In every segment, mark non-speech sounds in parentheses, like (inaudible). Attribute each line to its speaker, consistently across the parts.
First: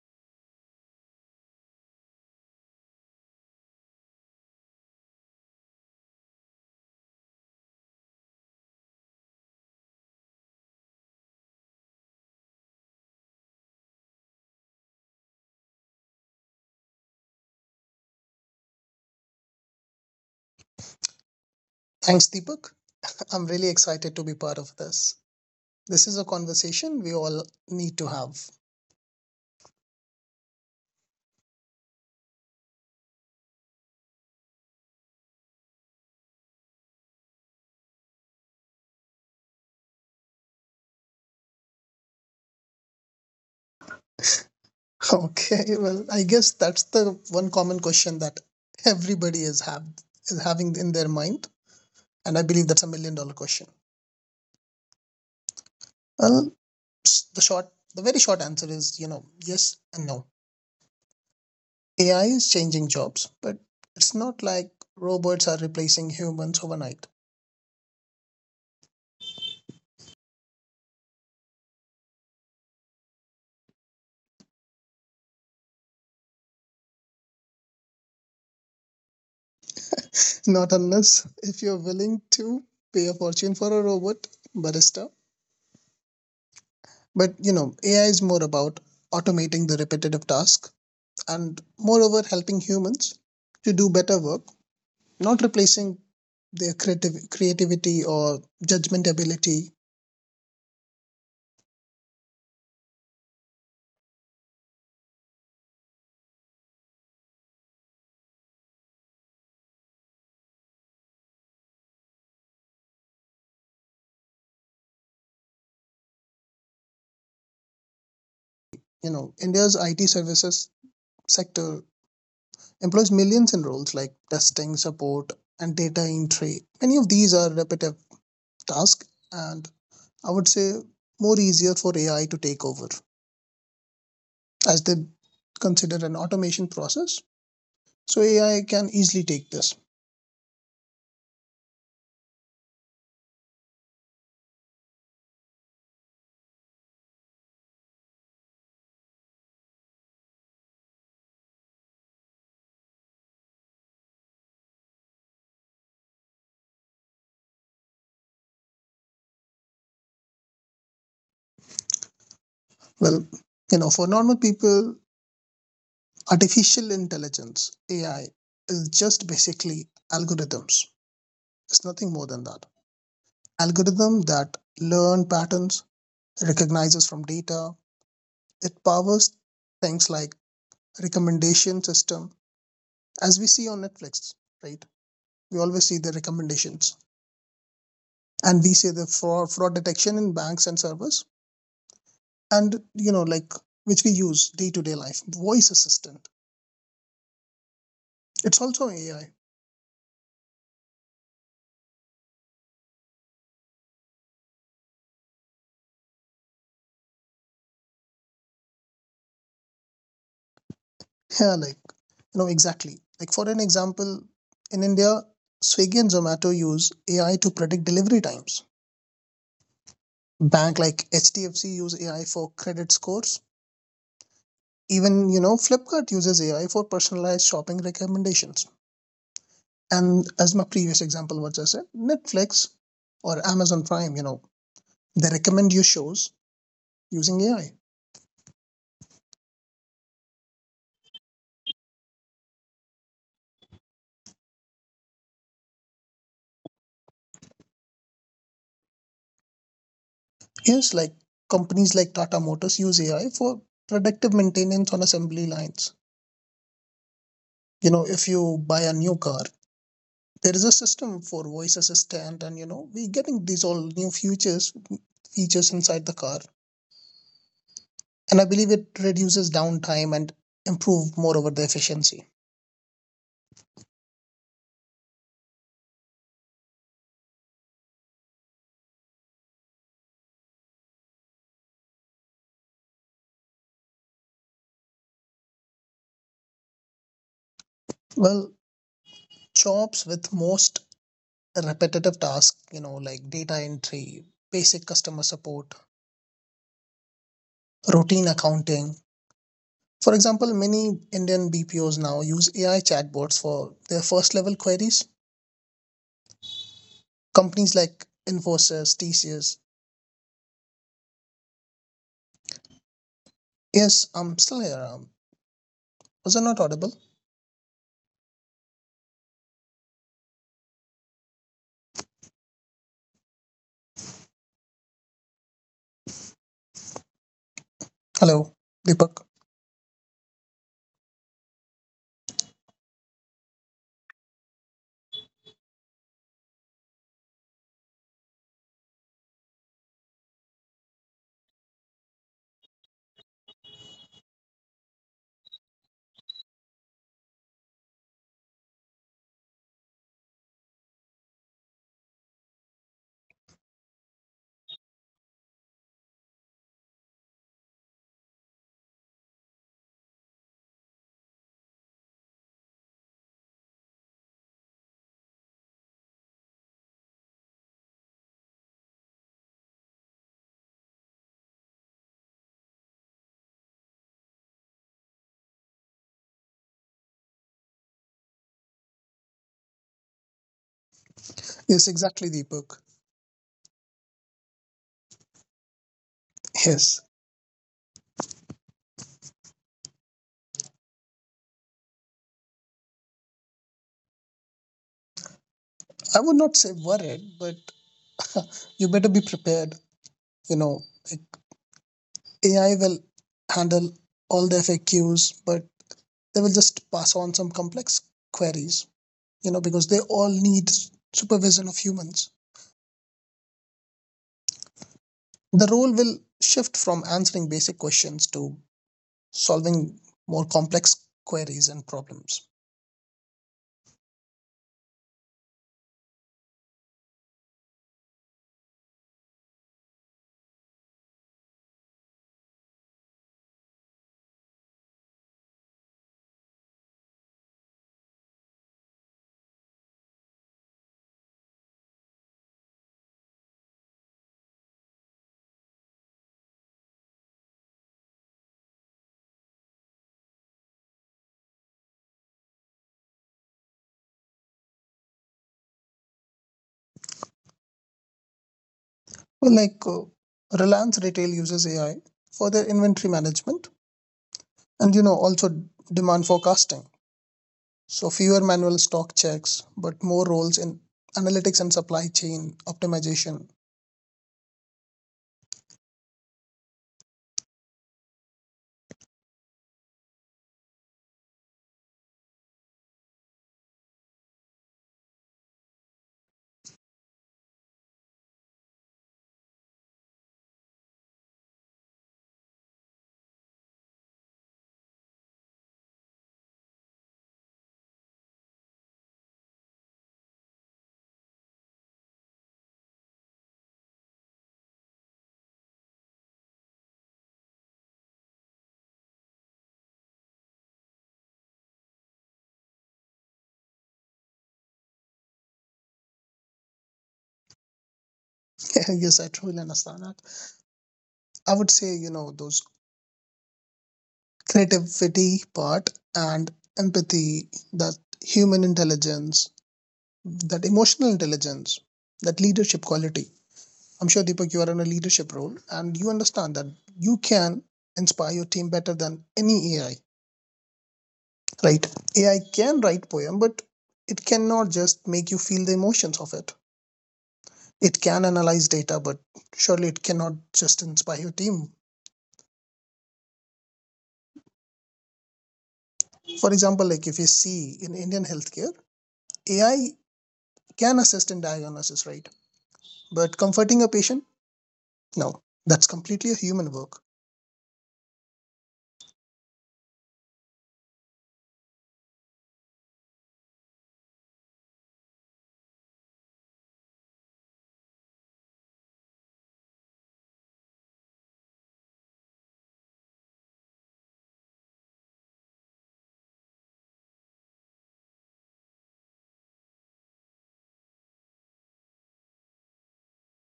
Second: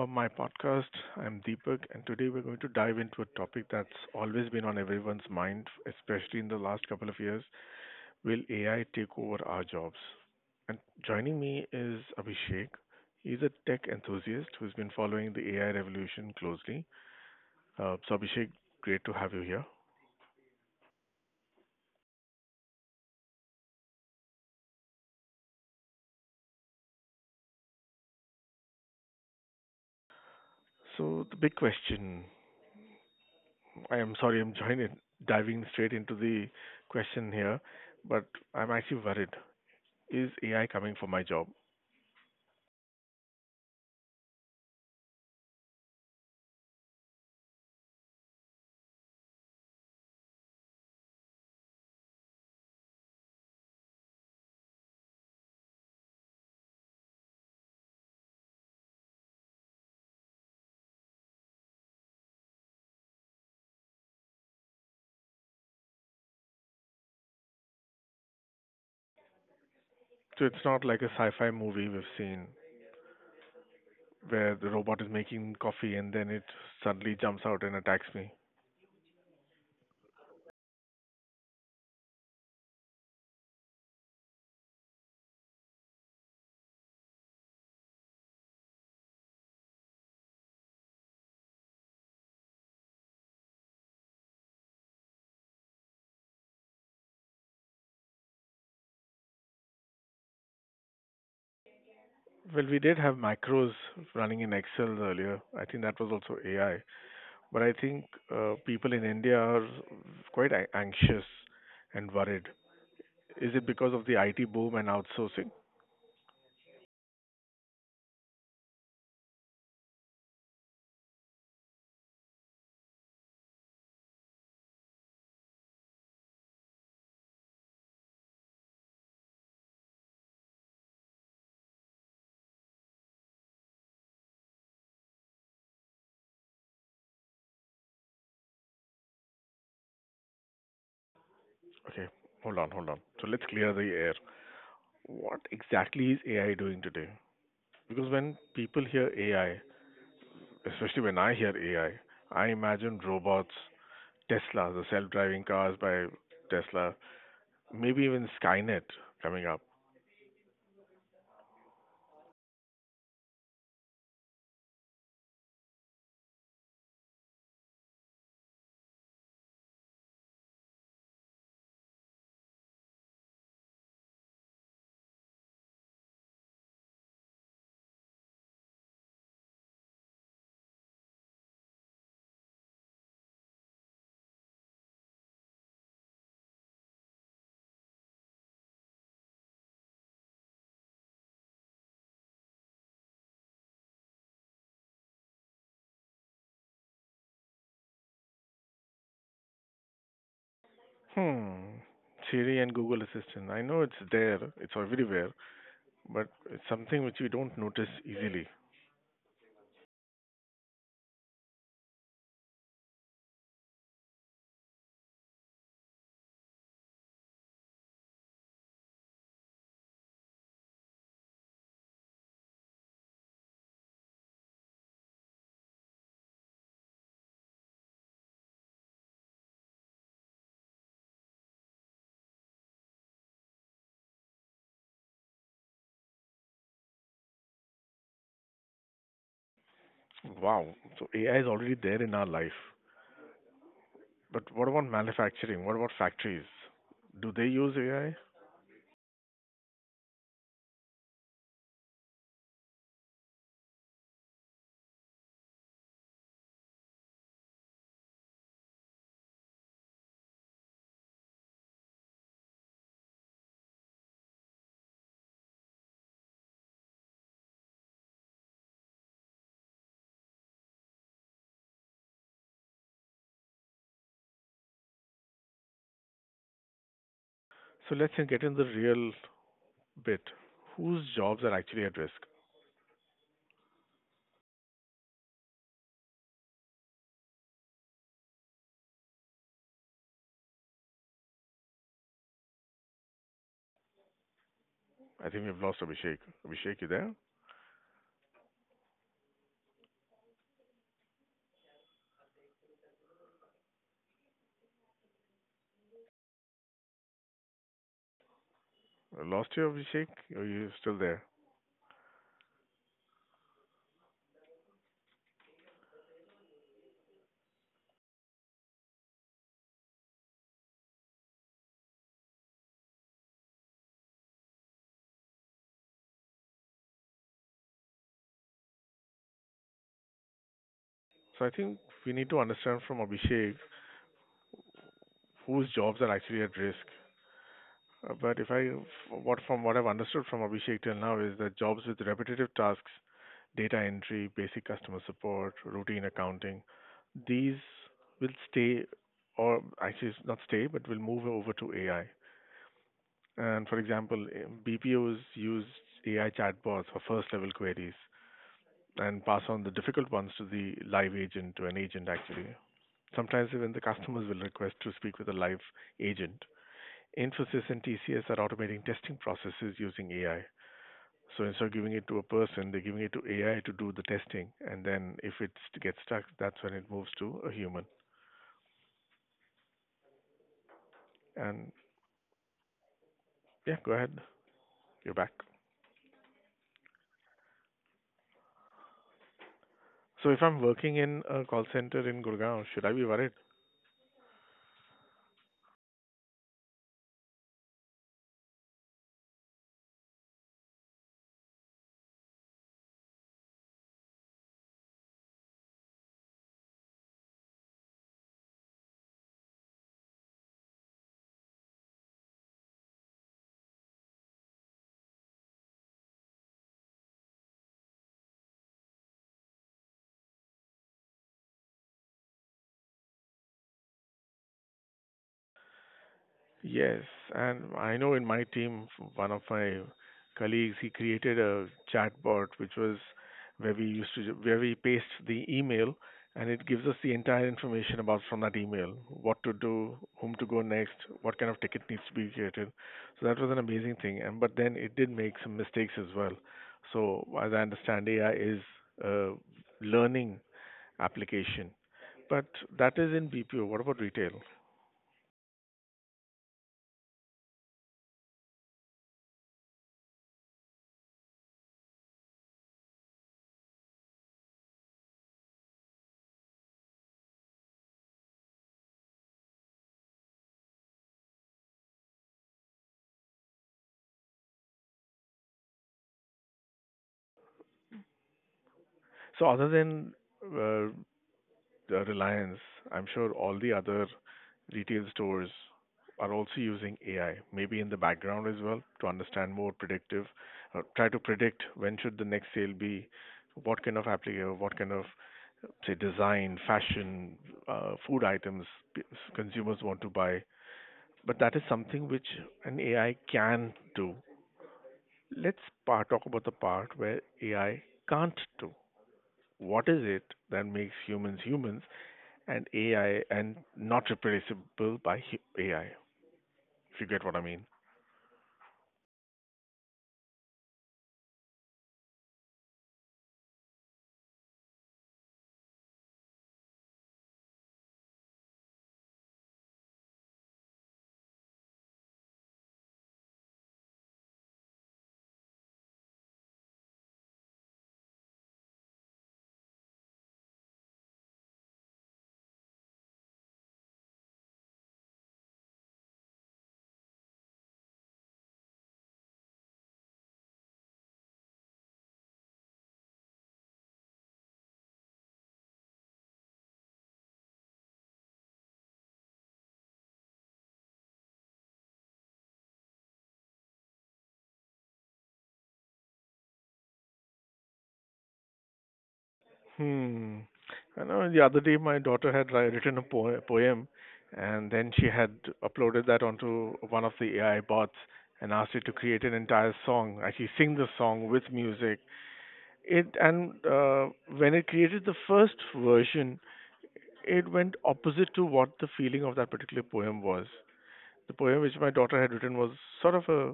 Speaker 1: my podcast. I'm Deepak, and today we're going to dive into a topic that's always been on everyone's mind, especially in the last couple of years. Will AI take over our jobs? And joining me is Abhishek. He's a tech enthusiast who's been following the AI revolution closely. So, Abhishek, great to have you here.
Speaker 2: Thanks, Deepak. I'm really excited to be part of this. This is a conversation we all need to have.
Speaker 1: So, the big question, I am sorry, I'm joining, diving straight into the question here, but I'm actually worried. Is AI coming for my job?
Speaker 2: (laughs) Okay, well, I guess that's the one common question that everybody is having in their mind. And I believe that's a million dollar question. Well, s- the short, the very short answer is, yes and no. AI is changing jobs, but it's not like robots are replacing humans overnight.
Speaker 1: So it's not like a sci-fi movie we've seen where the robot is making coffee and then it suddenly jumps out and attacks me.
Speaker 2: Not unless if you're willing to pay a fortune for a robot barista. But you know, AI is more about automating the repetitive task and moreover helping humans to do better work, not replacing their creative creativity or judgment ability.
Speaker 1: Well, we did have macros running in Excel earlier. I think that was also AI. But I think people in India are quite anxious and worried. Is it because of the IT boom and outsourcing?
Speaker 2: You know, India's IT services sector employs millions in roles like testing, support, and data entry. Many of these are repetitive tasks, and I would say more easier for AI to take over as they consider an automation process. So AI can easily take this.
Speaker 1: Okay, hold on, hold on. So let's clear the air. What exactly is AI doing today? Because when people hear AI, especially when I hear AI, I imagine robots. Tesla, the self-driving cars by Tesla, maybe even Skynet coming up.
Speaker 2: Well, you know, for normal people, artificial intelligence, AI, is just basically algorithms. It's nothing more than that. Algorithm that learn patterns, recognizes from data. It powers things like recommendation system, as we see on Netflix, right? We always see the recommendations, and we see the fraud detection in banks and servers, and you know, like which we use day to day life. Voice assistant. It's also AI.
Speaker 1: Hmm. Siri and Google Assistant. I know it's there, it's everywhere, but it's something which we don't notice easily.
Speaker 2: Yeah, like, no, exactly. Like for an example, in India, Swiggy and Zomato use AI to predict delivery times. Bank like HDFC use AI for credit scores. Even, you know, Flipkart uses AI for personalized shopping recommendations. And as my previous example was I said, Netflix or Amazon Prime, you know, they recommend you shows using AI.
Speaker 1: Wow. So AI is already there in our life. But what about manufacturing? What about factories? Do they use AI?
Speaker 2: Yes, like companies like Tata Motors use AI for predictive maintenance on assembly lines. You know, if you buy a new car, there is a system for voice assistant, and you know we're getting these all new features inside the car, and I believe it reduces downtime and improve moreover the efficiency.
Speaker 1: So let's get in the real bit. Whose jobs are actually at risk?
Speaker 2: Well, jobs with most repetitive tasks, you know, like data entry, basic customer
Speaker 1: I think we've
Speaker 2: support,
Speaker 1: lost Abhishek. Abhishek, you there?
Speaker 2: routine accounting. For example, many Indian BPOs now use AI chatbots for their first level queries. Companies like Infosys,
Speaker 1: Lost
Speaker 2: TCS.
Speaker 1: you, Abhishek? Or are you still there?
Speaker 2: Yes, I'm still here. Was I not audible? Hello, Deepak.
Speaker 1: So I think we need to understand from Abhishek whose jobs are actually at risk. But if I, what from what I've understood from Abhishek till now is that jobs with repetitive tasks, data entry, basic customer support, routine accounting, these will stay, or actually it's not stay, but will move over to AI. And for example, BPOs use AI chatbots for first level queries. And pass on the difficult ones to the live agent to an agent actually. Sometimes even the customers will request to speak with a live agent. Infosys and TCS are automating testing processes using AI. So instead of giving it to a person, they're giving it to AI to do the testing, and then if it gets stuck, that's when it moves to a human. And
Speaker 2: Yes, exactly, Deepak.
Speaker 1: yeah, go ahead, you're back.
Speaker 2: Yes,
Speaker 1: So if I'm working in a call center in Gurgaon, should I be worried?
Speaker 2: I would not say worried, but you better be prepared. You know, like AI will handle all the FAQs, but they will just pass on some complex queries, you know, because they all need supervision of humans. The role will shift from answering basic questions to solving more complex queries and problems.
Speaker 1: Yes, and I know in my team, one of my colleagues, he created a chatbot which was where we paste the email and it gives us the entire information about from that email, what to do, whom to go next, what kind of ticket needs to be created. So that was an amazing thing. And but then it did make some mistakes as well. So as I understand, AI is a learning application, but that is in BPO. What about retail?
Speaker 2: Well, like Reliance Retail uses AI for their inventory management, and you know also demand forecasting. So fewer manual stock checks, but more roles in analytics and supply chain optimization.
Speaker 1: So other than uh, the Reliance, I'm sure all the other retail stores are also using AI, maybe in the background as well, to understand more predictive, or try to predict when should the next sale be, what kind of application, what kind of, say, design, fashion, food items p- consumers want to buy. But that is something which an AI can do. Let's talk about the part where AI can't do. What is it that makes humans humans and AI, and not replaceable by AI, if you get what I mean.
Speaker 2: (laughs) Yes, I truly understand that. I would say, you know, those creativity part, and empathy, that human intelligence, that emotional intelligence, that leadership quality. I'm sure, Deepak, you are in a leadership role and you understand that you can inspire your team better than any AI. Right. AI can write poem, but it cannot just make you feel the emotions of it. It can analyze data, but surely it cannot just inspire your team. For example, like if you see in Indian healthcare, AI can assist in diagnosis, right? But comforting a patient, no, that's completely a human work.
Speaker 1: Hmm. I know the other day my daughter had written a poem and then she had uploaded that onto one of the AI bots and asked it to create an entire song, actually sing the song with music. It and when it created the first version, it went opposite to what the feeling of that particular poem was. The poem which my daughter had written was sort of a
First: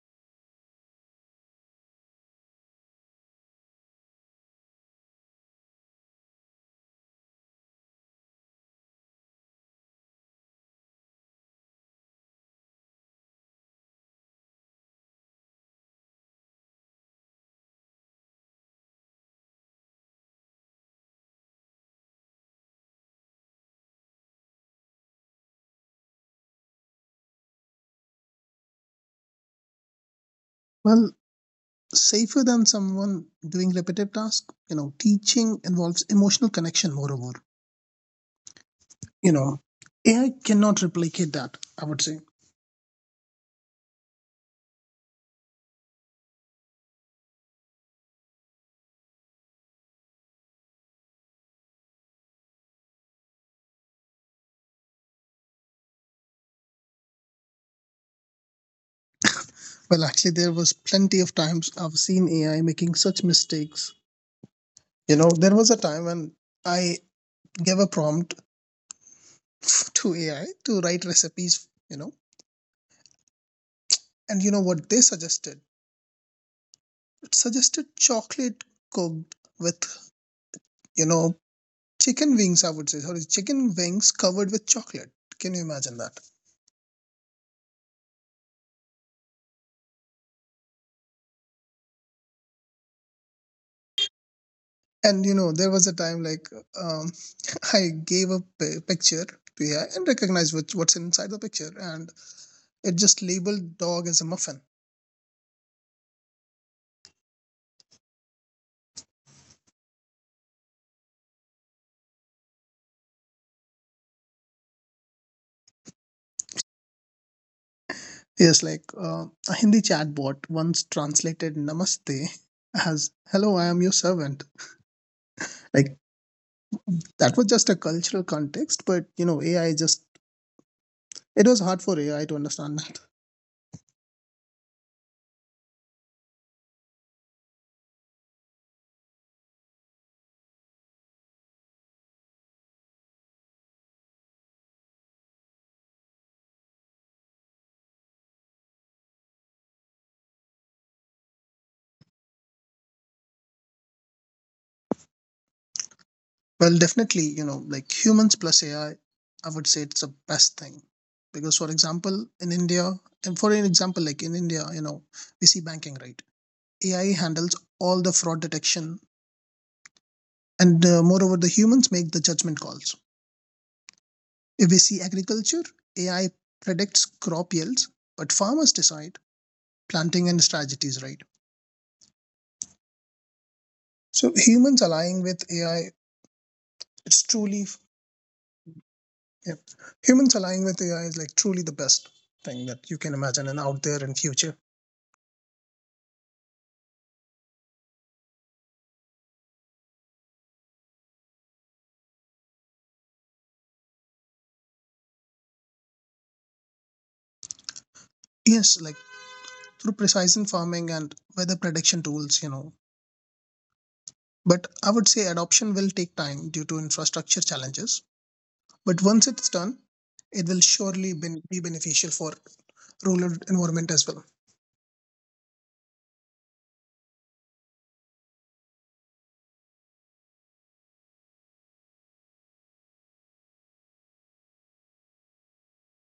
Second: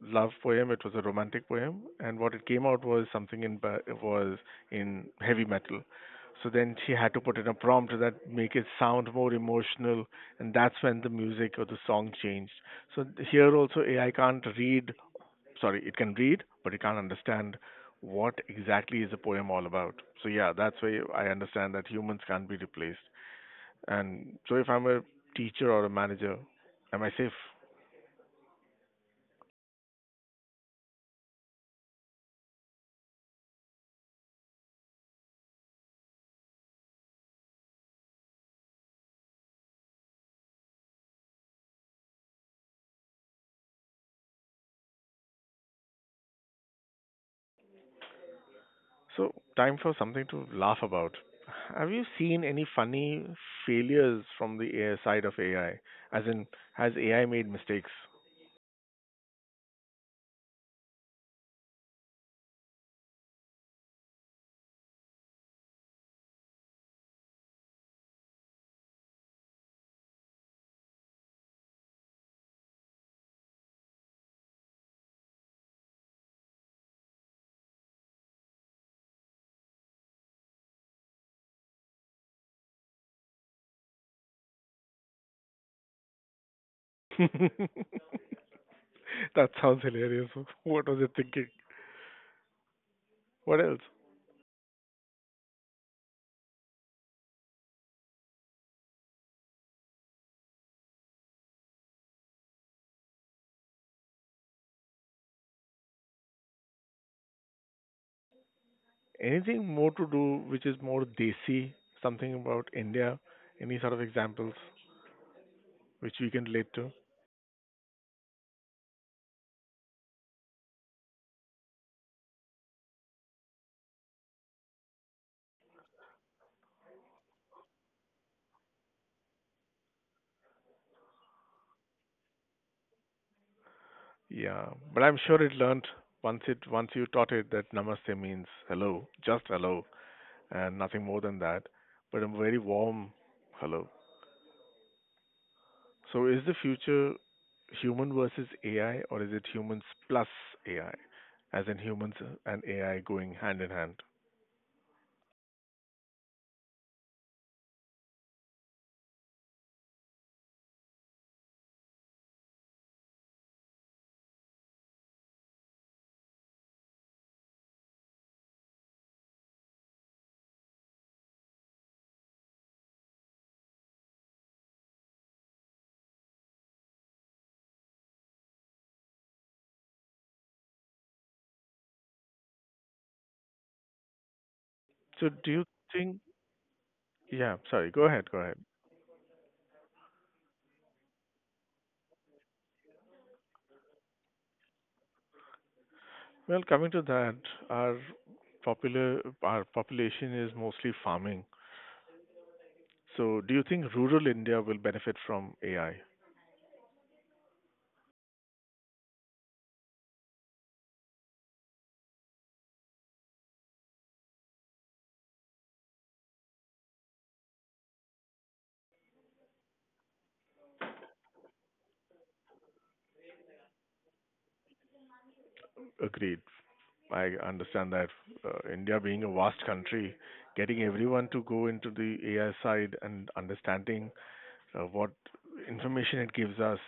Speaker 1: love poem. It was a romantic poem, and what it came out was something was in heavy metal. So then she had to put in a prompt that make it sound more emotional, and that's when the music or the song changed. So here also AI can't read. Sorry, it can read, but it can't understand what exactly is the poem all about. So yeah, that's why I understand that humans can't be replaced. And so if I'm a teacher or a manager, am I safe?
Speaker 2: Well, safer than someone doing repetitive tasks. You know, teaching involves emotional connection moreover. You know, AI cannot replicate that, I would say.
Speaker 1: So, time for something to laugh about. Have you seen any funny failures from the AI side of AI? As in, has AI made mistakes?
Speaker 2: Well, actually, there was plenty of times I've seen AI making such mistakes. You know, there was a time when I gave a prompt to AI to write recipes, you know, and you know what they suggested? It suggested chocolate cooked with, you know, chicken wings, I would say. Sorry, chicken wings covered with chocolate. Can you imagine that?
Speaker 1: (laughs) That sounds hilarious. What was it thinking? What else?
Speaker 2: And, you know, there was a time like um, (laughs) I gave a picture to AI and recognized what, what's inside the picture, and it just labeled dog as a muffin.
Speaker 1: Anything more to do which is more desi? Something about India? Any sort of examples which we can relate to?
Speaker 2: Yes, like a Hindi chatbot once translated Namaste as "Hello, I am your servant." Like that was just a cultural context, but you know, AI just it was hard for AI to understand that.
Speaker 1: Yeah, but I'm sure it learnt once you taught it that namaste means hello, just hello. And nothing more than that, but a very warm hello. So, is the future human versus AI, or is it humans plus AI, as in humans and AI going hand in hand?
Speaker 2: Well, definitely, you know, like humans plus AI, I would say it's the best thing because, for example, in India, and for an example, like in India, you know, we see banking, right? AI handles all the fraud detection, and moreover, the humans make the judgment calls. If we see agriculture, AI predicts crop yields, but farmers decide planting and strategies, right?
Speaker 1: So,
Speaker 2: So
Speaker 1: do you
Speaker 2: humans
Speaker 1: think?
Speaker 2: aligning with AI,
Speaker 1: Yeah, sorry. Go ahead.
Speaker 2: it's
Speaker 1: Go ahead.
Speaker 2: truly yeah. Humans aligning with AI is like truly the best thing that you can imagine and out there in future.
Speaker 1: Well, coming to that, our our population is mostly farming. So, do you think rural India will benefit from AI?
Speaker 2: Yes, like through precision farming and weather prediction tools, you know. But I would say adoption will take time due to infrastructure challenges. But once it's done, it will surely be beneficial for rural environment as well.
Speaker 1: Agreed. I understand that India being a vast country, getting everyone to go into the AI side and understanding what information it gives us,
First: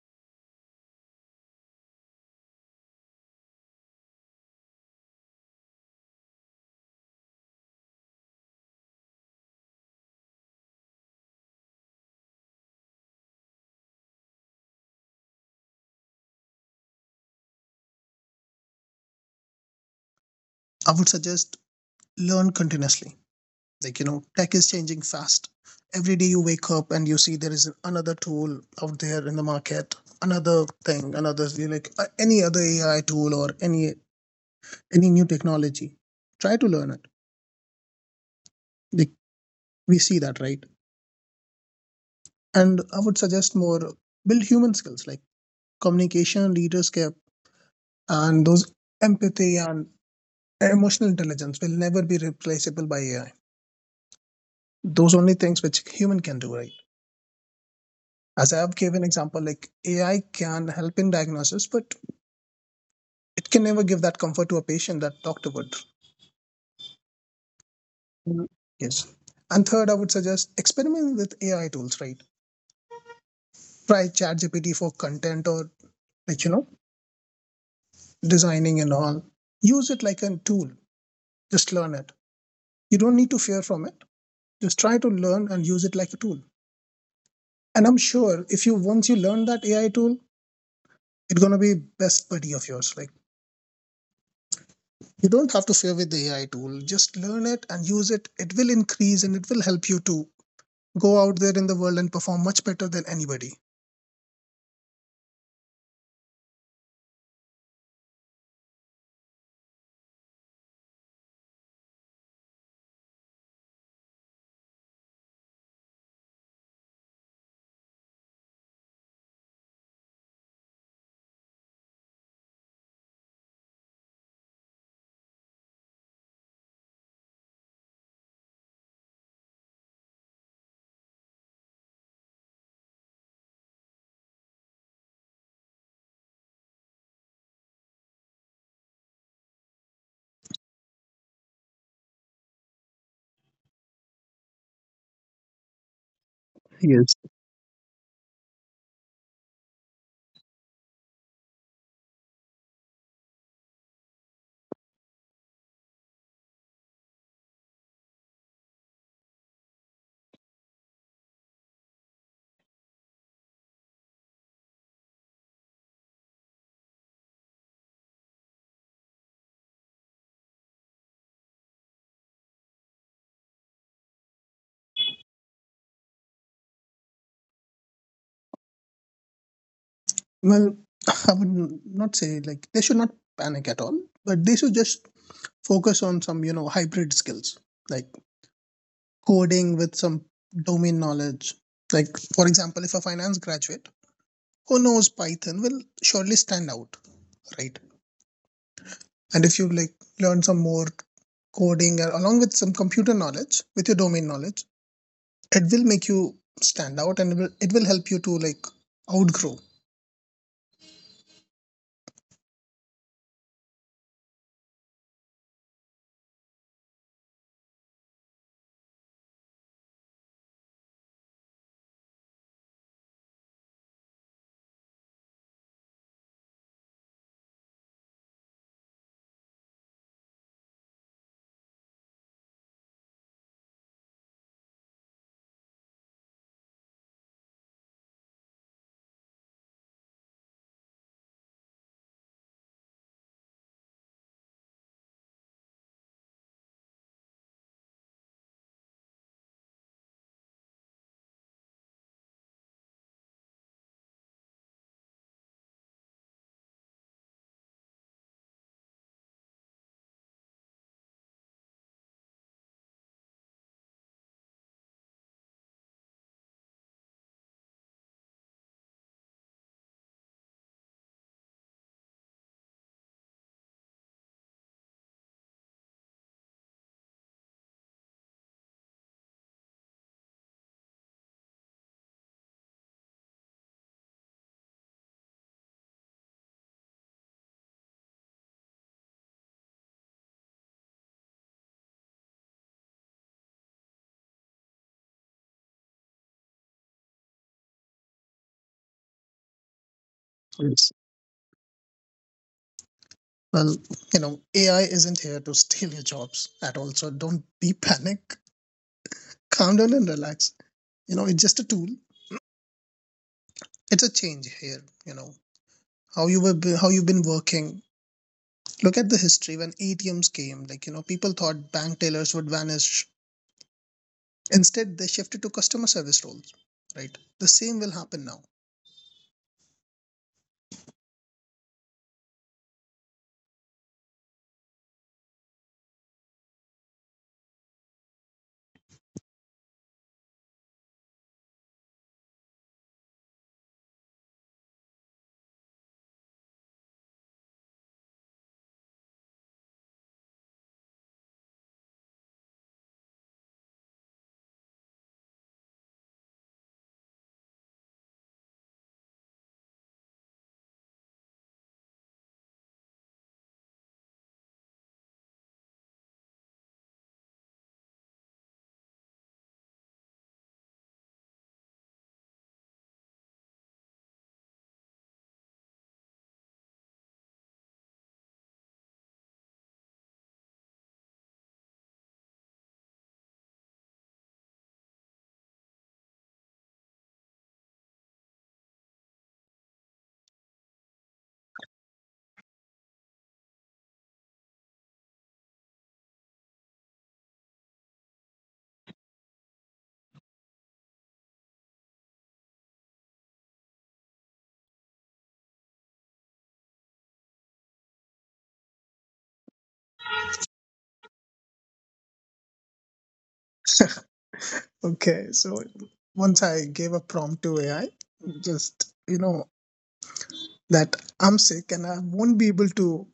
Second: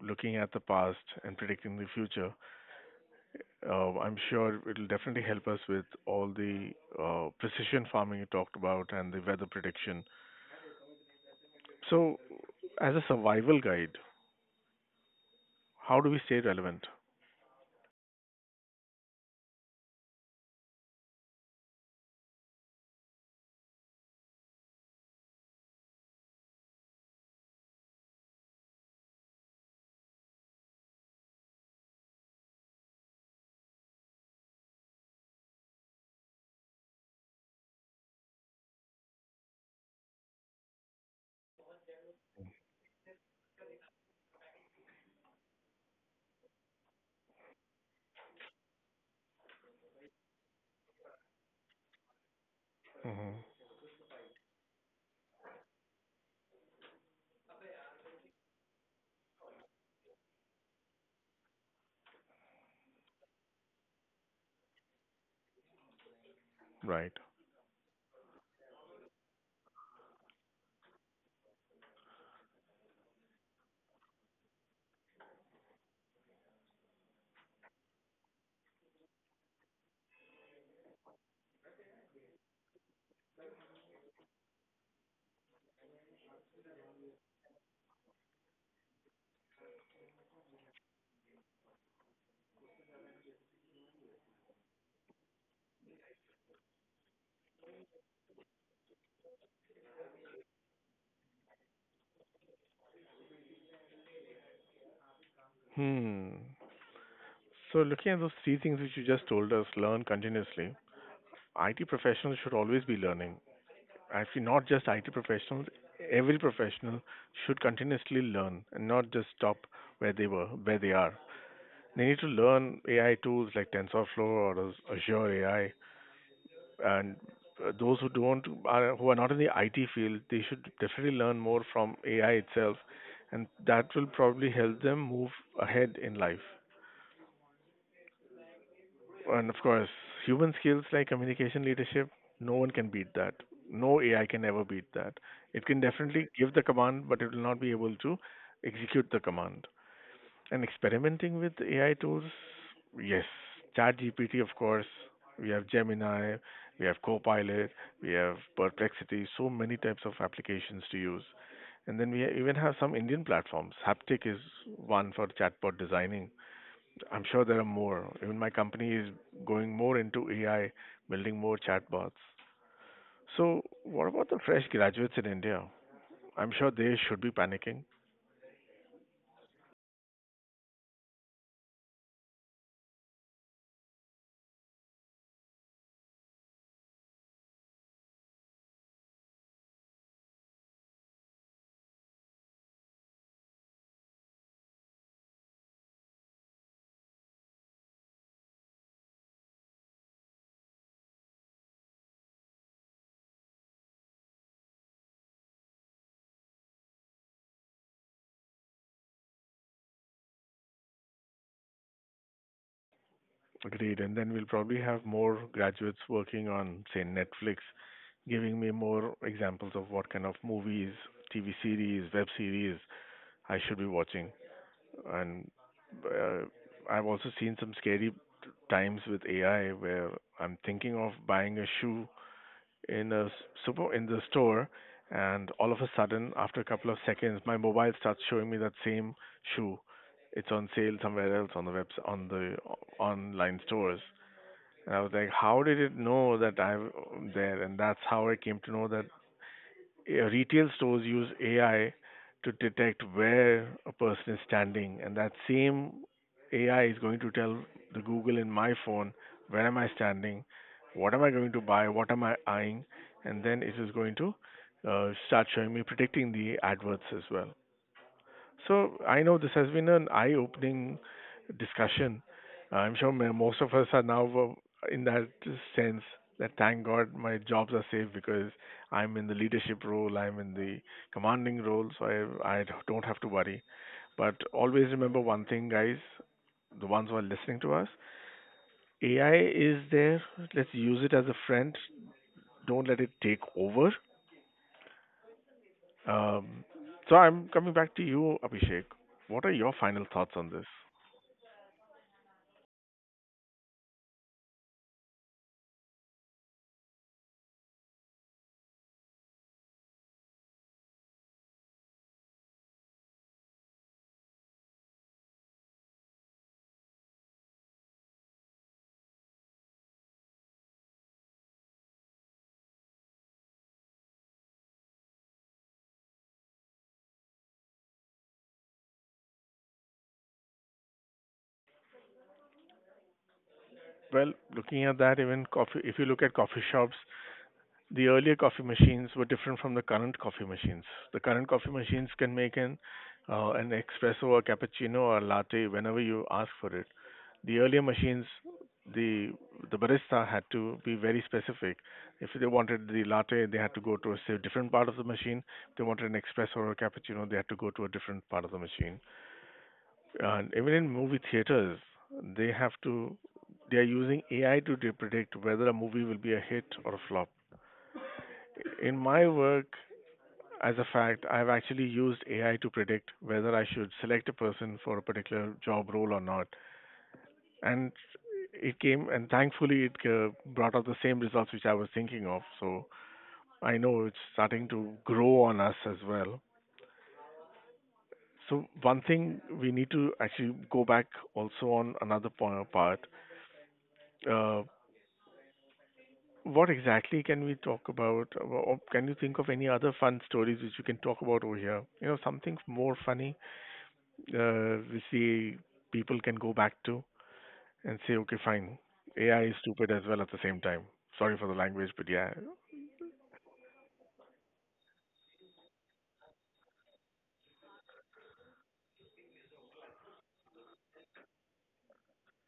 Speaker 1: looking at the past and predicting the future, I'm sure it'll definitely help us with all the precision farming you talked about and the weather prediction. So, as a survival guide, how do we stay relevant?
Speaker 2: I would suggest learn continuously. Like, you know, tech is changing fast. Every day you wake up and you see there is another tool out there in the market, another thing, another like any other AI tool or any new technology. Try to learn it. Like we see that, right? And I would suggest more build human skills like communication, leadership, and those empathy and emotional intelligence will never be replaceable by AI.
Speaker 1: Hmm.
Speaker 2: Those only things which human can do, right? As I have given an example, like AI can help in diagnosis, but it can never give that comfort to a patient that doctor would.
Speaker 1: Right.
Speaker 2: Mhm. Yes. And third, I would suggest experimenting with AI tools, right? Try ChatGPT for content or like, you know, designing and all. Use it like a tool. Just learn it. You don't need to fear from it. Just try to learn and use it like a tool. And I'm sure if you once you learn that AI tool, it's gonna be best buddy of yours. Like you don't have to fear with the AI tool. Just learn it and use it. It will increase and it will help you to go out there in the world and perform much better than anybody.
Speaker 1: Hmm. So, looking at those three things which you just told us, learn continuously. IT professionals should always be learning. Actually, not just IT professionals, every professional should continuously learn and not just stop where they were, where they are. They need to learn AI tools like TensorFlow or Azure AI, and those who don't are who are not in the IT field, they should definitely learn more from AI itself, and that will probably help them move ahead in life. And of course, human skills like communication, leadership, no one can beat that. No AI can ever beat that. It can definitely give
Speaker 2: Yes.
Speaker 1: the command, but it will not be able to execute the command. And experimenting with AI tools, yes. ChatGPT, of course. We have Gemini, we have Copilot, we have Perplexity, so many types of applications to use. And then we even have some Indian platforms. Haptic is one for chatbot designing. I'm sure there are more. Even my company is going more into AI, building more chatbots. So, what about the fresh graduates in India? I'm sure they should be panicking.
Speaker 2: Well, (laughs) I would not say like they should not panic at all, but they should just focus on some, you know, hybrid skills like coding with some domain knowledge. Like, for example, if a finance graduate who knows Python will surely stand out, right? And if you like learn some more coding along with some computer knowledge, with your domain knowledge, it will make you stand out, and it will help you to like outgrow.
Speaker 1: Agreed. And then we'll probably have more graduates working on, say, Netflix, giving me more examples of what kind of movies, TV series, web series I should be watching. And uh, I've also seen some scary times with AI where I'm thinking of buying a shoe in a super in the store, and all of a sudden, after a couple of seconds, my mobile starts showing me that same shoe. It's on sale somewhere else on the webs on the o- online stores. And I was like, how did it know that I'm there? And that's how I came to know that retail stores use AI to detect where a person is standing, and that same AI is going to tell the Google in my phone where am I standing, what am I going to buy, what am I eyeing, and then it is going to start showing me predicting the adverts as well. So I know this has been an eye-opening discussion. I'm sure most of us are now in that sense that thank God my jobs are safe because I'm in the leadership role, I'm in the commanding role, so I don't have to worry. But always remember one thing, guys, the ones who are listening to us, AI is there. Let's use it as a friend. Don't let it take over. Um, so I'm coming back to you, Abhishek. What are your final
Speaker 2: Yes.
Speaker 1: thoughts on this?
Speaker 2: Well, you know, AI isn't here to steal your jobs at all, so don't be (laughs) panic. Calm down and relax. You know, it's just a tool. It's a change here. You know, how you were, how you've been working. Look at the history. When ATMs came, like, you know, people thought bank tellers would vanish. Instead, they shifted to customer service roles. Right, the same will happen now.
Speaker 1: Well, looking at that, even coffee, if you look at coffee shops, the earlier coffee machines were different from the current coffee machines. The current coffee machines can make an espresso, a cappuccino, or latte whenever you ask for it. The earlier machines, the the barista had to be very specific. If they wanted the latte, they had to go to a, say, different part of the machine. If they wanted an espresso or a cappuccino, they had to go to a different part of the machine. And even in movie theaters, they have to they are using AI to predict whether a movie will be a hit or a flop. In my work, as a fact, I've actually used AI to predict whether I should select a person for a particular job role or not. And it came, and thankfully, it brought out the same results which I was thinking of. So I know it's starting to grow on us as well. So one thing we need to actually go back also on another part. Uh, What exactly can we talk about, or can you think of any other fun stories which we can talk about over here? Something more funny, we see people can go back to and say, okay, fine, AI is stupid as well at the same time. Sorry for the language, but yeah.
Speaker 2: Okay, so once I gave a prompt to AI, just you know that I'm sick and I won't be able to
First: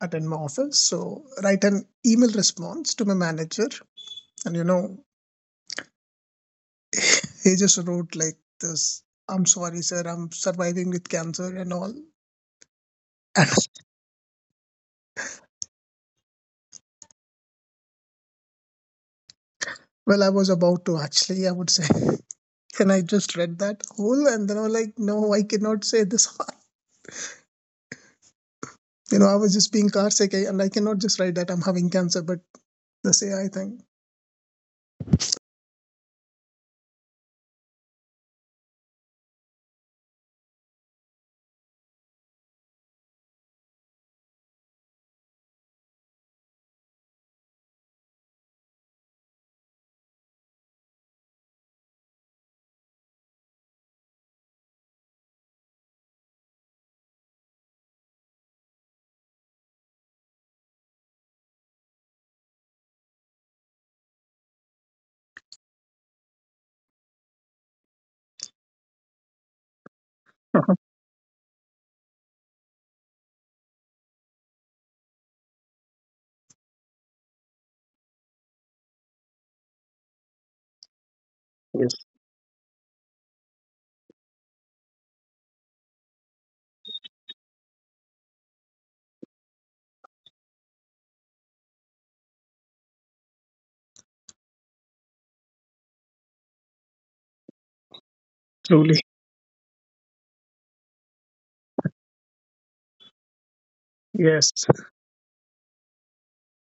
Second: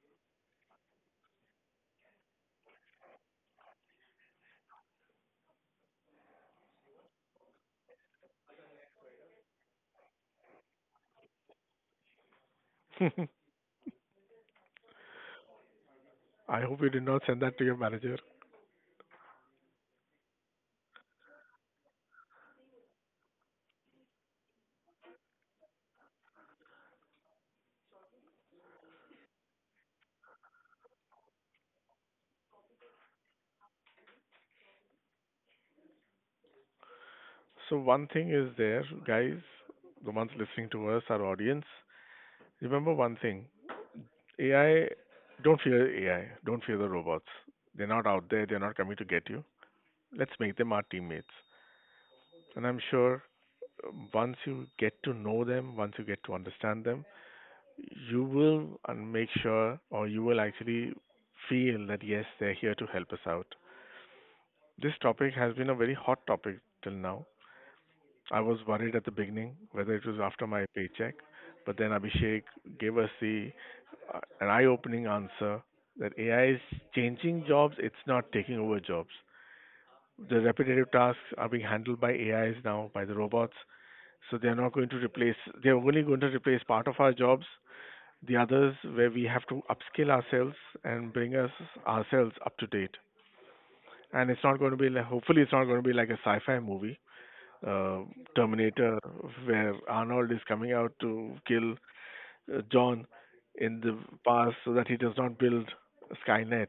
Speaker 2: attend my office, so write an email response to my manager. And you know he just wrote like this: "I'm sorry, sir, I'm surviving with cancer and all."
Speaker 1: (laughs)
Speaker 2: And
Speaker 1: I hope you did not send that to your manager.
Speaker 2: (laughs) well, I was about to actually, I would say, (laughs) can I just read that whole? And then I was like, no, I cannot say this. (laughs) You know, I was just being car sick, and I cannot just write that I'm having cancer, but this AI thing.
Speaker 1: So one thing is there, guys, the ones listening to us, our audience, remember one thing. AI, don't fear AI. Don't fear the robots. They're not out there. They're not coming to get you. Let's make them our teammates. And I'm sure once you get to know them, once you get to understand them, you will make sure or you will actually feel that yes, they're here to help us out. This topic has been a very hot topic till now. I was worried at the beginning whether it was after my paycheck, but then Abhishek gave us the an eye-opening answer that AI is changing jobs, it's not taking over jobs. The repetitive tasks are being
Speaker 2: Yes,
Speaker 1: handled by AIs now, by the robots. So they're not going to replace, they're only going to replace part of our jobs. The others, where we have to upskill ourselves and bring us ourselves up to date. And it's not going to be like, hopefully, it's not going to be like a sci fi movie, uh,
Speaker 2: truly.
Speaker 1: Terminator, where Arnold is coming out to kill John in the
Speaker 2: Yes.
Speaker 1: past so that he does not build Skynet.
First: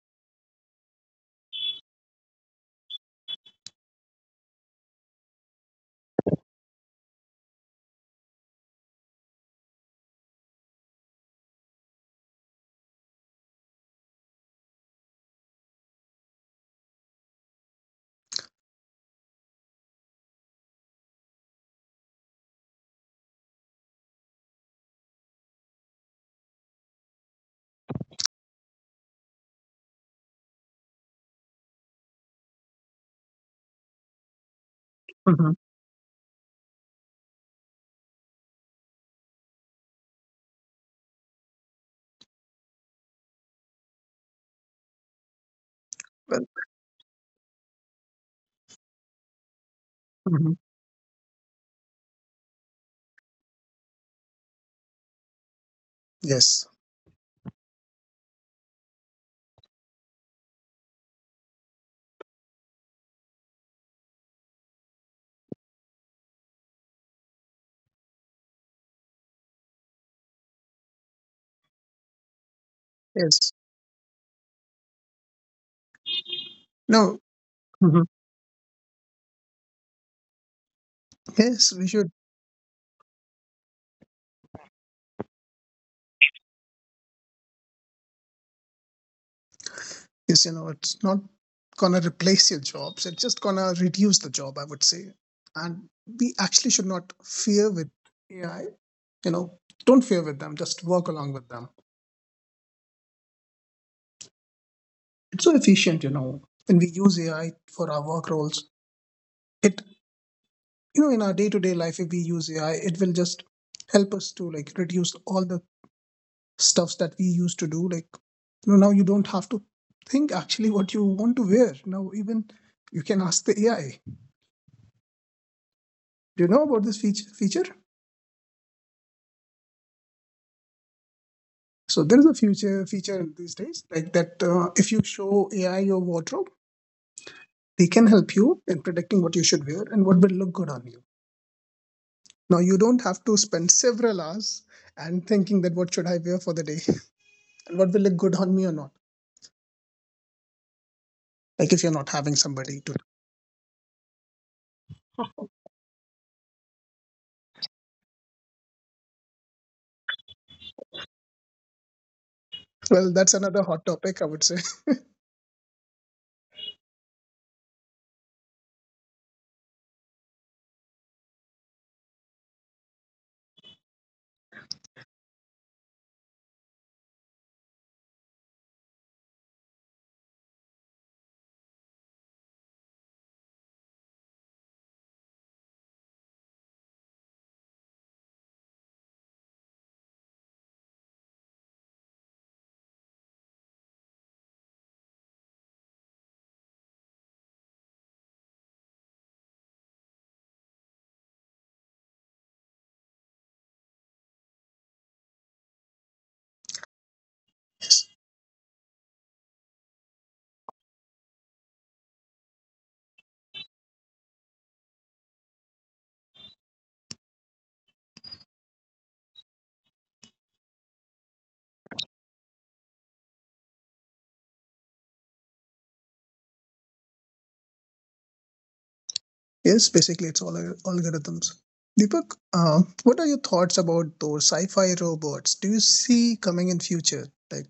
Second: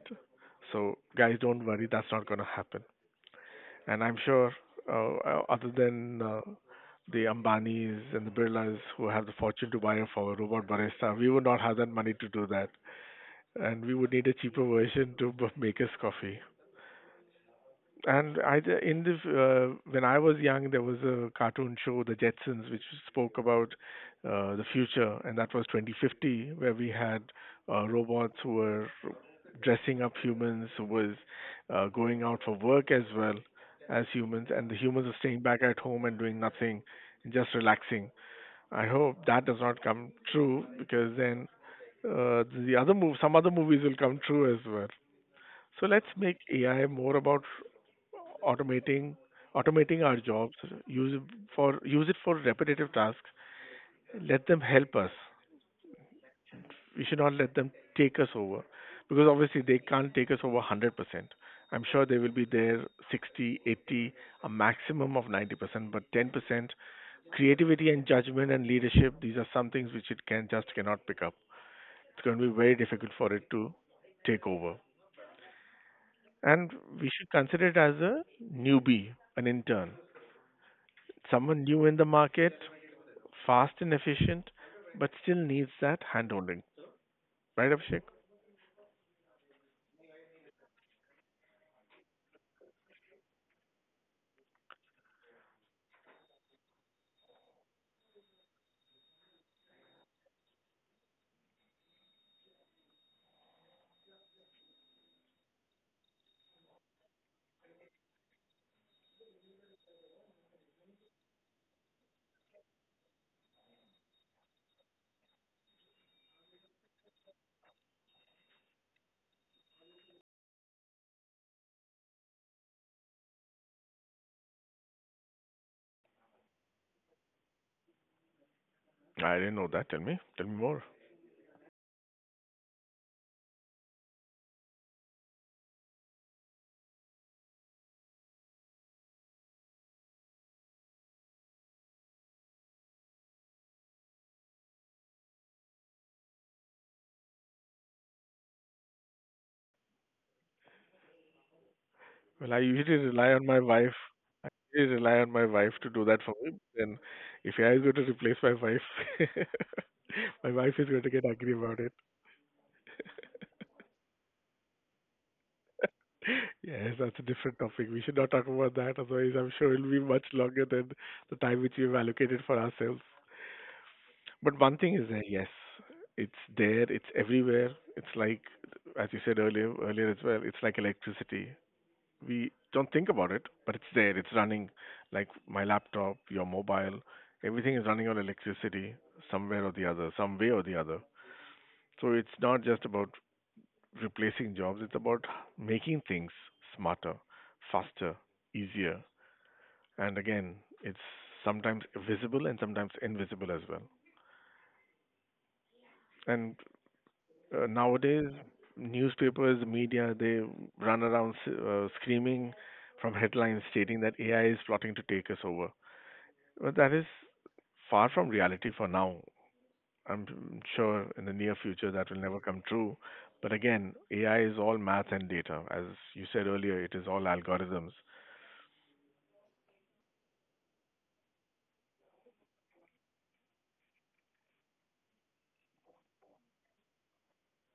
Speaker 1: So, guys, don't worry, that's not going to happen. And I'm sure, other than the Ambanis and the Birlas who have the fortune to buy a for robot barista, we would not have that money to do that. And we would need a cheaper version to make us coffee. And I in the when I was young, there was a cartoon show, The Jetsons, which spoke about the future, and that was 2050, where we had robots who were dressing up humans, who was going out for work as well as humans, and the humans are staying
Speaker 2: Mhm.
Speaker 1: back at home and doing nothing, and just relaxing. I hope that does not come true because then some other movies will come true as well. So let's make
Speaker 2: Well,
Speaker 1: AI more about automating automating our jobs,
Speaker 2: mhm.
Speaker 1: use use it for repetitive tasks, let them help us.
Speaker 2: Yes.
Speaker 1: We should not let them take us over because obviously they can't take us over 100%. I'm sure they will be there 60, 80, a maximum of 90%, but 10% creativity and judgment and leadership, these are some things which it can just cannot pick up. It's going to be very difficult for it
Speaker 2: Yes.
Speaker 1: to take over. And we
Speaker 2: No.
Speaker 1: should consider it as
Speaker 2: Mhm.
Speaker 1: a newbie, an intern, someone
Speaker 2: Yes,
Speaker 1: new
Speaker 2: we
Speaker 1: in the
Speaker 2: should.
Speaker 1: market. Fast and efficient, but still needs that handholding. Right, Abhishek?
Speaker 2: Yes, you know, it's not gonna replace your jobs. It's just gonna reduce the job, I would say. And we actually should not fear with AI. You know, don't fear with them. Just work along with them. It's so efficient. You know, when we use AI for our work roles, it you know in our day to day life, if we use AI, it will just help us to like reduce all the stuffs that we used to do, like you know, now you don't have to think actually what you want to wear. Now even you can ask the AI. Do you know about this feature?
Speaker 1: I didn't know that. Tell me. Tell me more.
Speaker 2: So there is a future feature these days like that, if you show AI your wardrobe, they can help you in predicting what you should wear and what will look good on you. Now you don't have to spend several hours and thinking that what should I wear for the day. (laughs) And what will look good on me or not, like if you're not having
Speaker 1: Well, I
Speaker 2: somebody to.
Speaker 1: usually rely on my wife. I usually rely on my wife to do that for me. Then, if I go to replace my wife, (laughs) my wife is going to get angry about it.
Speaker 2: Well, that's another hot topic, I would say.
Speaker 1: Yes, that's a different topic. We should not talk about that. Otherwise, I'm sure it'll be much longer than the time which we've allocated for ourselves. But one thing is there, yes, it's there, it's everywhere. It's like, as you said earlier, earlier as well, it's like electricity. We don't think about it, but it's there, it's running. Like my laptop, your mobile, everything is running on electricity somewhere or the other, some way or the other. So it's not just about replacing jobs, it's about making things smarter, faster, easier. And again, it's sometimes visible and sometimes invisible as well. And nowadays, newspapers, media, they run around screaming from headlines stating that AI is plotting to take us over. But that is far from reality for now. I'm sure in the near future that will never come true. But again, AI is all math and data. As you said earlier, it is all algorithms.
Speaker 2: Yes, basically, it's all algorithms. Deepak, what are your thoughts about those sci-fi robots? Do you see coming in future? Like,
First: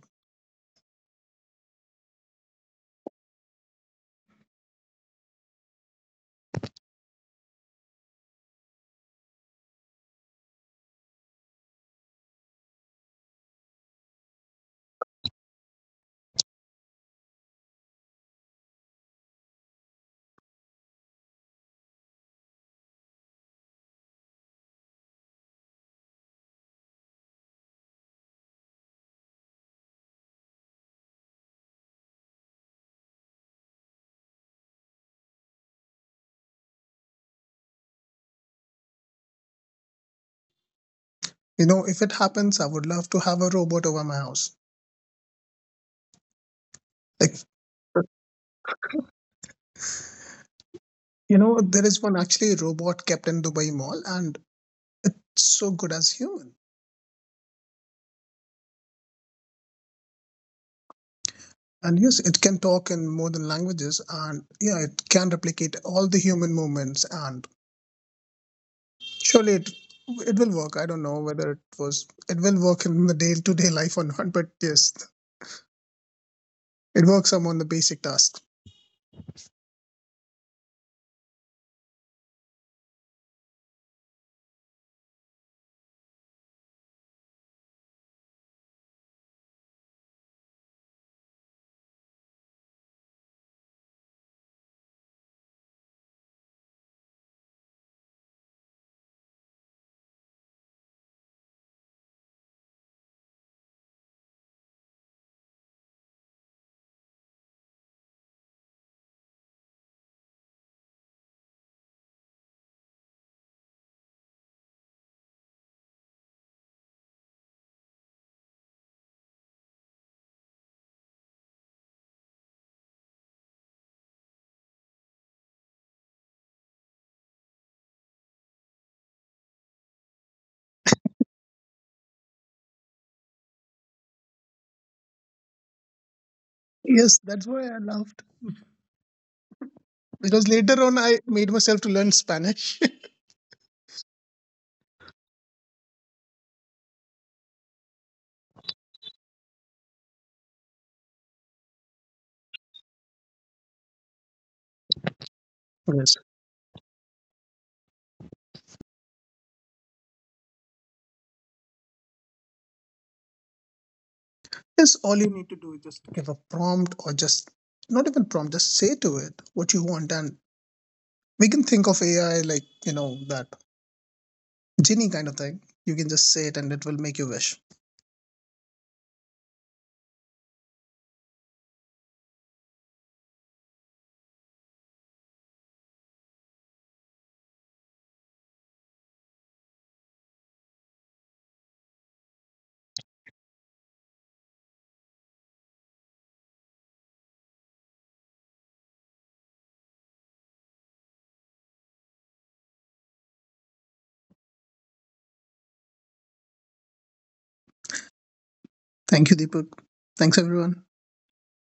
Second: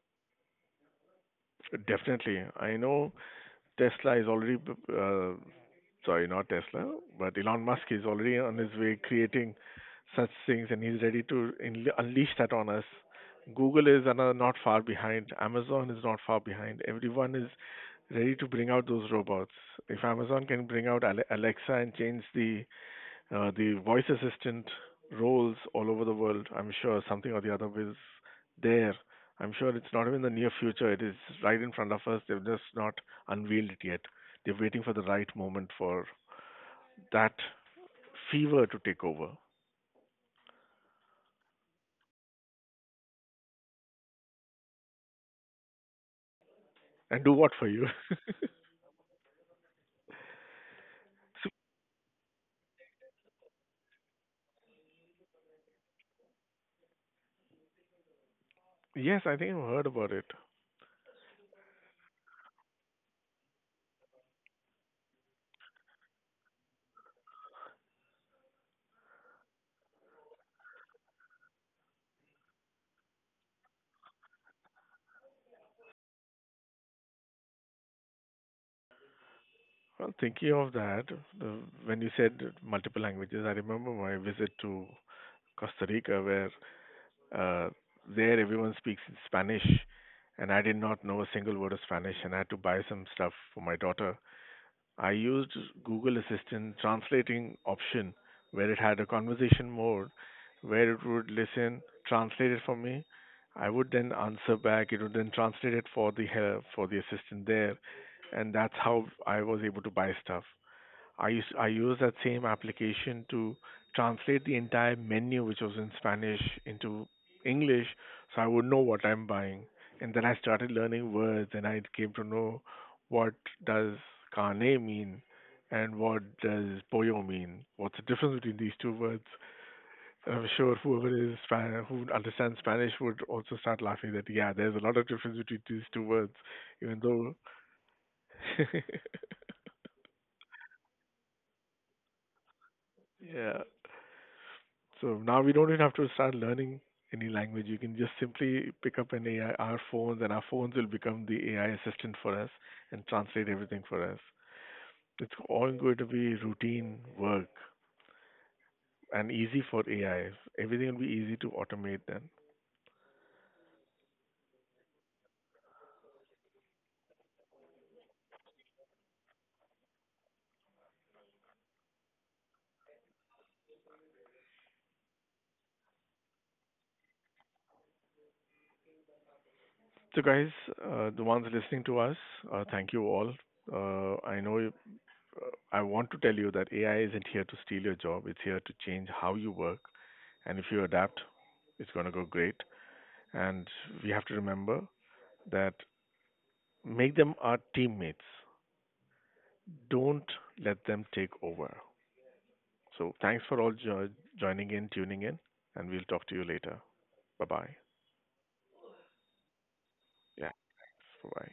Speaker 1: Definitely. I know Tesla is already, uh, sorry, not Tesla, but Elon Musk is already on his way creating such things and he's ready to unleash that on us. Google is another not far behind. Amazon is not far behind. Everyone is ready to bring out those robots. If Amazon can bring out Alexa and change the voice assistant roles all over the world, I'm sure something or the other is there. I'm sure it's not even the near future. It is right in front of us. They've just not unveiled it yet. They're waiting for the right moment for that fever to take over
Speaker 2: you know, if it happens, I would love to have a robot over my house. Like,
Speaker 1: and do what for you. (laughs)
Speaker 2: you
Speaker 1: So,
Speaker 2: know, there is one actually robot kept in Dubai Mall, and it's so good as human.
Speaker 1: yes, I think I've heard about it.
Speaker 2: And yes, it can talk in more than languages, and yeah, it can replicate all the human movements. And surely, it will work. I don't know whether it was it will work in the day-to-day life or not, but yes, it works on the basic task.
Speaker 1: Well, thinking of that, the, when you said multiple languages, I remember my visit to Costa Rica where Uh, there, everyone speaks in Spanish, and I did not know a single word of Spanish, and I had to buy some stuff for my daughter. I used Google Assistant translating option where it had a conversation mode where it would listen, translate it for me. I would then answer back. It would then translate it for the assistant there, and that's how I was able to buy stuff. I used that same application to translate the entire menu, which was in Spanish, into English, so I would know what I'm buying. And then I started learning words, and I came to know what does carne mean, and what does pollo mean. What's the difference between these two words? I'm sure whoever is who understands Spanish would also start laughing that yeah, there's a lot of difference between these two words, even
Speaker 2: Yes,
Speaker 1: though
Speaker 2: that's why I laughed.
Speaker 1: (laughs)
Speaker 2: Because later on, I made myself to learn Spanish. (laughs)
Speaker 1: yeah. So now we don't even have to start learning any language. You can just simply pick up an AI, our phones, and our phones will become the AI assistant for us and translate everything for us. It's all going
Speaker 2: Yes.
Speaker 1: to be routine work and easy for AI. Everything will be easy to automate then.
Speaker 2: Yes, all you need to do is just give a prompt or just not even prompt, just say to it what you want. And we can think of AI like, you know, that genie kind of thing. You can just say it and it will make you wish.
Speaker 1: So, guys, the ones listening to us, thank you all. I know I want to tell you that AI isn't here to steal your job, it's here to change how you work. And if you adapt, it's going to go great. And we have to remember that make them our teammates. Don't let them take over. So thanks for all joining in, tuning in, and we'll talk to you later. Bye bye.
Speaker 2: Thank you, Deepak. Thanks,
Speaker 1: Yeah.
Speaker 2: everyone.
Speaker 1: Bye bye.